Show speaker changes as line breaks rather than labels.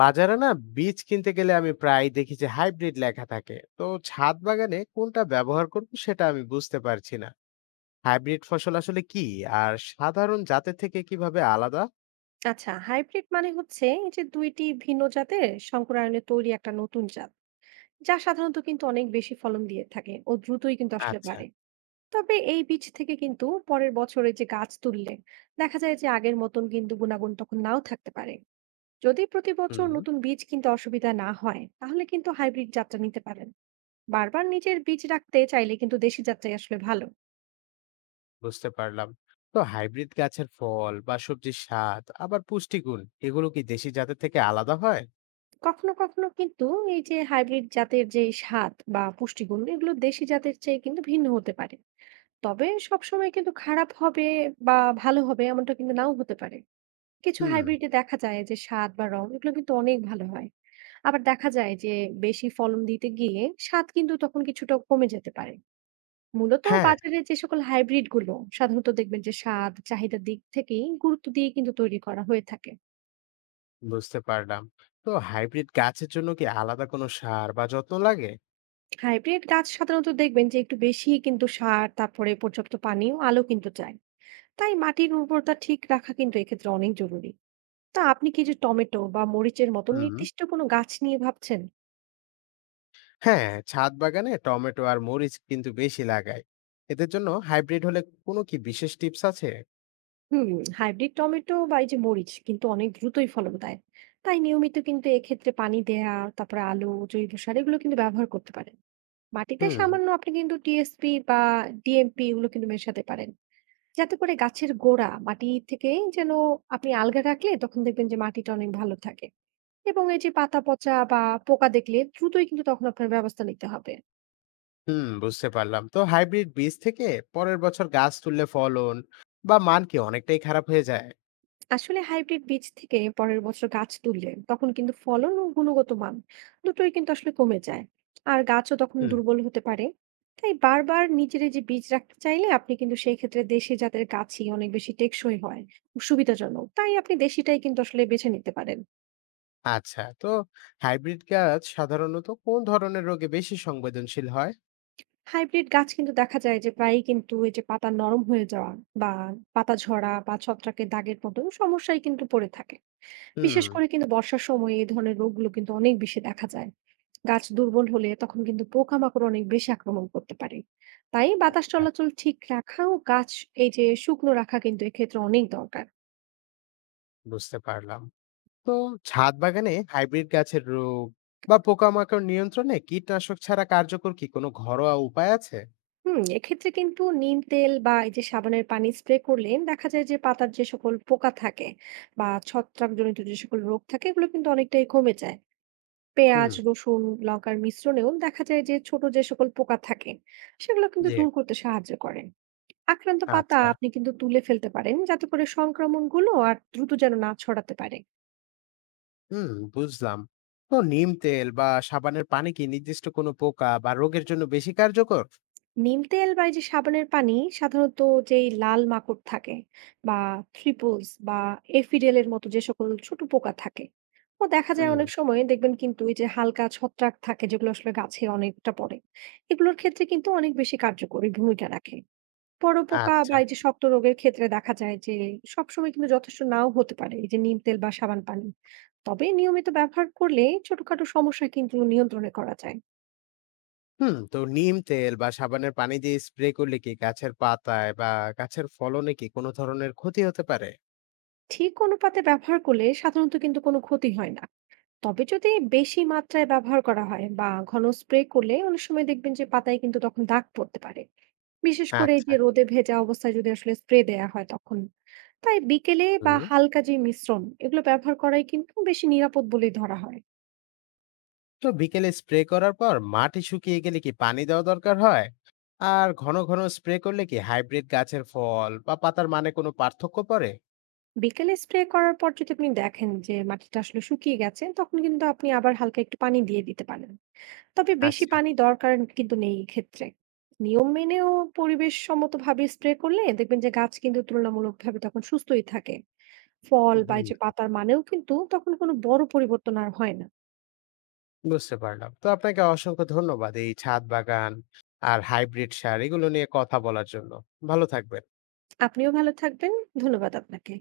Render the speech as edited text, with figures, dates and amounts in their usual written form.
বাজারে না, বীজ কিনতে গেলে আমি প্রায় দেখি যে হাইব্রিড লেখা থাকে। তো ছাদ বাগানে কোনটা ব্যবহার করব সেটা আমি বুঝতে পারছি না। হাইব্রিড ফসল আসলে কি, আর সাধারণ জাতের থেকে কিভাবে আলাদা?
আচ্ছা, হাইব্রিড মানে হচ্ছে এই যে দুইটি ভিন্ন জাতের সংকরায়নে তৈরি একটা নতুন জাত যা সাধারণত কিন্তু অনেক বেশি ফলন দিয়ে থাকে ও দ্রুতই কিন্তু আসলে
আচ্ছা।
বাড়ে। তবে এই বীজ থেকে কিন্তু পরের বছরে যে গাছ তুললে দেখা যায় যে আগের মতন কিন্তু গুণাগুণ তখন নাও থাকতে পারে। যদি প্রতি বছর
হুম।
নতুন বীজ কিনতে অসুবিধা না হয় তাহলে কিন্তু হাইব্রিড জাতটা নিতে পারেন। বারবার নিজের বীজ রাখতে চাইলে কিন্তু দেশি জাতটাই আসলে ভালো।
বুঝতে পারলাম। তো হাইব্রিড গাছের ফল বা সবজির স্বাদ আবার পুষ্টিগুণ, এগুলো কি দেশি জাতের থেকে আলাদা হয়?
কখনো কখনো কিন্তু এই যে হাইব্রিড জাতের যে স্বাদ বা পুষ্টিগুণ এগুলো দেশি জাতের চেয়ে কিন্তু ভিন্ন হতে পারে। তবে সবসময় কিন্তু খারাপ হবে বা ভালো হবে এমনটা কিন্তু নাও হতে পারে। কিছু
হুম।
হাইব্রিড এ দেখা যায় যে স্বাদ বা রং এগুলো কিন্তু অনেক ভালো হয়। আবার দেখা যায় যে বেশি ফলন দিতে গিয়ে স্বাদ কিন্তু তখন কিছুটা কমে যেতে পারে। মূলত
হ্যাঁ,
বাজারে যে সকল হাইব্রিড গুলো সাধারণত দেখবেন যে স্বাদ, চাহিদার দিক থেকেই গুরুত্ব দিয়ে কিন্তু তৈরি করা হয়ে থাকে।
বুঝতে পারলাম। তো হাইব্রিড গাছের জন্য কি আলাদা কোনো সার বা যত্ন লাগে?
হাইব্রিড গাছ সাধারণত দেখবেন যে একটু বেশি কিন্তু সার, তারপরে পর্যাপ্ত পানি ও আলো কিন্তু চায়। তাই মাটির উর্বরতা ঠিক রাখা কিন্তু এক্ষেত্রে অনেক জরুরি। তো আপনি কি যে টমেটো বা মরিচের মতো
হুম।
নির্দিষ্ট কোনো গাছ নিয়ে ভাবছেন?
হ্যাঁ, ছাদ বাগানে টমেটো আর মরিচ কিন্তু বেশি লাগায়। এদের জন্য হাইব্রিড হলে কোনো কি বিশেষ টিপস আছে?
হুম, হাইব্রিড টমেটো বা এই যে মরিচ কিন্তু অনেক দ্রুতই ফলন দেয়। তাই নিয়মিত কিন্তু এক্ষেত্রে পানি দেয়া, তারপরে আলো, জৈব সার এগুলো কিন্তু ব্যবহার করতে পারেন। মাটিতে
হুম।
সামান্য আপনি কিন্তু টিএসপি বা ডিএমপি এগুলো কিন্তু মেশাতে পারেন। যাতে করে গাছের গোড়া মাটি থেকে যেন আপনি আলগা রাখলে তখন দেখবেন যে মাটিটা অনেক ভালো থাকে। এবং এই যে পাতা পচা বা পোকা দেখলে দ্রুতই কিন্তু তখন আপনার ব্যবস্থা নিতে হবে।
হুম, বুঝতে পারলাম। তো হাইব্রিড বীজ থেকে পরের বছর গাছ তুললে ফলন বা মান কি অনেকটাই খারাপ হয়ে যায়?
আসলে হাইব্রিড বীজ থেকে পরের বছর গাছ তুললে তখন কিন্তু ফলন ও গুণগত মান দুটোই কিন্তু আসলে কমে যায়, আর গাছও তখন
হুম।
দুর্বল হতে পারে। তাই বারবার নিজের এই যে বীজ রাখতে চাইলে আপনি কিন্তু সেই ক্ষেত্রে দেশি জাতের গাছই অনেক বেশি টেকসই হয় ও সুবিধাজনক, তাই আপনি দেশিটাই কিন্তু আসলে বেছে নিতে পারেন।
আচ্ছা। তো হাইব্রিড গাছ সাধারণত কোন ধরনের রোগে বেশি সংবেদনশীল হয়?
হাইব্রিড গাছ কিন্তু দেখা যায় যে প্রায়ই কিন্তু এই যে পাতা নরম হয়ে যাওয়া বা পাতা ঝরা বা ছত্রাকের দাগের মতো সমস্যায় কিন্তু পড়ে থাকে।
হুম।
বিশেষ করে কিন্তু বর্ষার সময় এই ধরনের রোগগুলো কিন্তু অনেক বেশি দেখা যায়। গাছ দুর্বল হলে তখন কিন্তু পোকামাকড় অনেক বেশি আক্রমণ করতে পারে। তাই বাতাস
আচ্ছা,
চলাচল ঠিক রাখা ও গাছ এই যে শুকনো রাখা কিন্তু এক্ষেত্রে অনেক দরকার।
বুঝতে পারলাম। তো ছাদ বাগানে হাইব্রিড গাছের রোগ বা পোকামাকড় নিয়ন্ত্রণে কীটনাশক ছাড়া কার্যকর কি কোনো ঘরোয়া উপায় আছে?
হুম, এক্ষেত্রে কিন্তু নিম তেল বা এই যে সাবানের পানি স্প্রে করলে দেখা যায় যে পাতার যে সকল পোকা থাকে বা ছত্রাকজনিত যে সকল রোগ থাকে এগুলো কিন্তু অনেকটাই কমে যায়।
হুম।
পেঁয়াজ, রসুন, লঙ্কার মিশ্রণেও দেখা যায় যে ছোট যে সকল পোকা থাকে সেগুলো কিন্তু
জি।
দূর করতে সাহায্য করে। আক্রান্ত পাতা
আচ্ছা।
আপনি কিন্তু তুলে ফেলতে পারেন যাতে করে সংক্রমণগুলো আর দ্রুত যেন না ছড়াতে পারে।
হুম, বুঝলাম। তো নিম তেল বা সাবানের পানি কি নির্দিষ্ট কোনো পোকা বা রোগের জন্য বেশি কার্যকর?
নিম তেল বা এই যে সাবানের পানি সাধারণত যেই লাল মাকড় থাকে বা থ্রিপলস বা এফিডেলের মতো যে সকল ছোট পোকা থাকে ও দেখা যায়
হুম।
অনেক সময় দেখবেন কিন্তু এই যে হালকা ছত্রাক থাকে যেগুলো আসলে গাছে অনেকটা পড়ে, এগুলোর ক্ষেত্রে কিন্তু অনেক বেশি কার্যকরী ভূমিকা রাখে। বড় পোকা বা
আচ্ছা।
এই যে শক্ত রোগের ক্ষেত্রে দেখা যায় যে সবসময় কিন্তু যথেষ্ট নাও হতে পারে এই যে নিম তেল বা সাবান পানি। তবে নিয়মিত ব্যবহার করলে ছোটখাটো সমস্যা কিন্তু নিয়ন্ত্রণে করা যায়।
হুম, তো নিম তেল বা সাবানের পানি দিয়ে স্প্রে করলে কি গাছের পাতায় বা গাছের ফলনে কি কোনো ধরনের ক্ষতি হতে পারে?
ঠিক অনুপাতে ব্যবহার করলে সাধারণত কিন্তু কোনো ক্ষতি হয় না। তবে যদি বেশি মাত্রায় ব্যবহার করা হয় বা ঘন স্প্রে করলে অনেক সময় দেখবেন যে পাতায় কিন্তু তখন দাগ পড়তে পারে, বিশেষ করে এই
আচ্ছা।
যে রোদে ভেজা অবস্থায় যদি আসলে স্প্রে দেয়া হয় তখন। তাই বিকেলে বা
হুম,
হালকা যে মিশ্রণ এগুলো ব্যবহার করাই কিন্তু বেশি নিরাপদ বলেই ধরা হয়।
তো বিকেলে স্প্রে করার পর মাটি শুকিয়ে গেলে কি পানি দেওয়া দরকার হয়? আর ঘন, ঘন স্প্রে করলে কি হাইব্রিড গাছের ফল বা পাতার মানে কোনো পার্থক্য পড়ে?
বিকেলে স্প্রে করার পর যদি আপনি দেখেন যে মাটিটা আসলে শুকিয়ে গেছে তখন কিন্তু আপনি আবার হালকা একটু পানি দিয়ে দিতে পারেন। তবে বেশি
আচ্ছা।
পানি দরকার কিন্তু নেই এই ক্ষেত্রে। নিয়ম মেনেও পরিবেশ সম্মত ভাবে স্প্রে করলে দেখবেন যে গাছ কিন্তু তুলনামূলকভাবে তখন সুস্থই থাকে। ফল বা
হুম।
এই যে পাতার মানেও কিন্তু তখন কোনো বড় পরিবর্তন আর হয় না।
বুঝতে পারলাম। তো আপনাকে অসংখ্য ধন্যবাদ এই ছাদ বাগান আর হাইব্রিড সার এগুলো নিয়ে কথা বলার জন্য। ভালো থাকবেন।
আপনিও ভালো থাকবেন। ধন্যবাদ আপনাকে।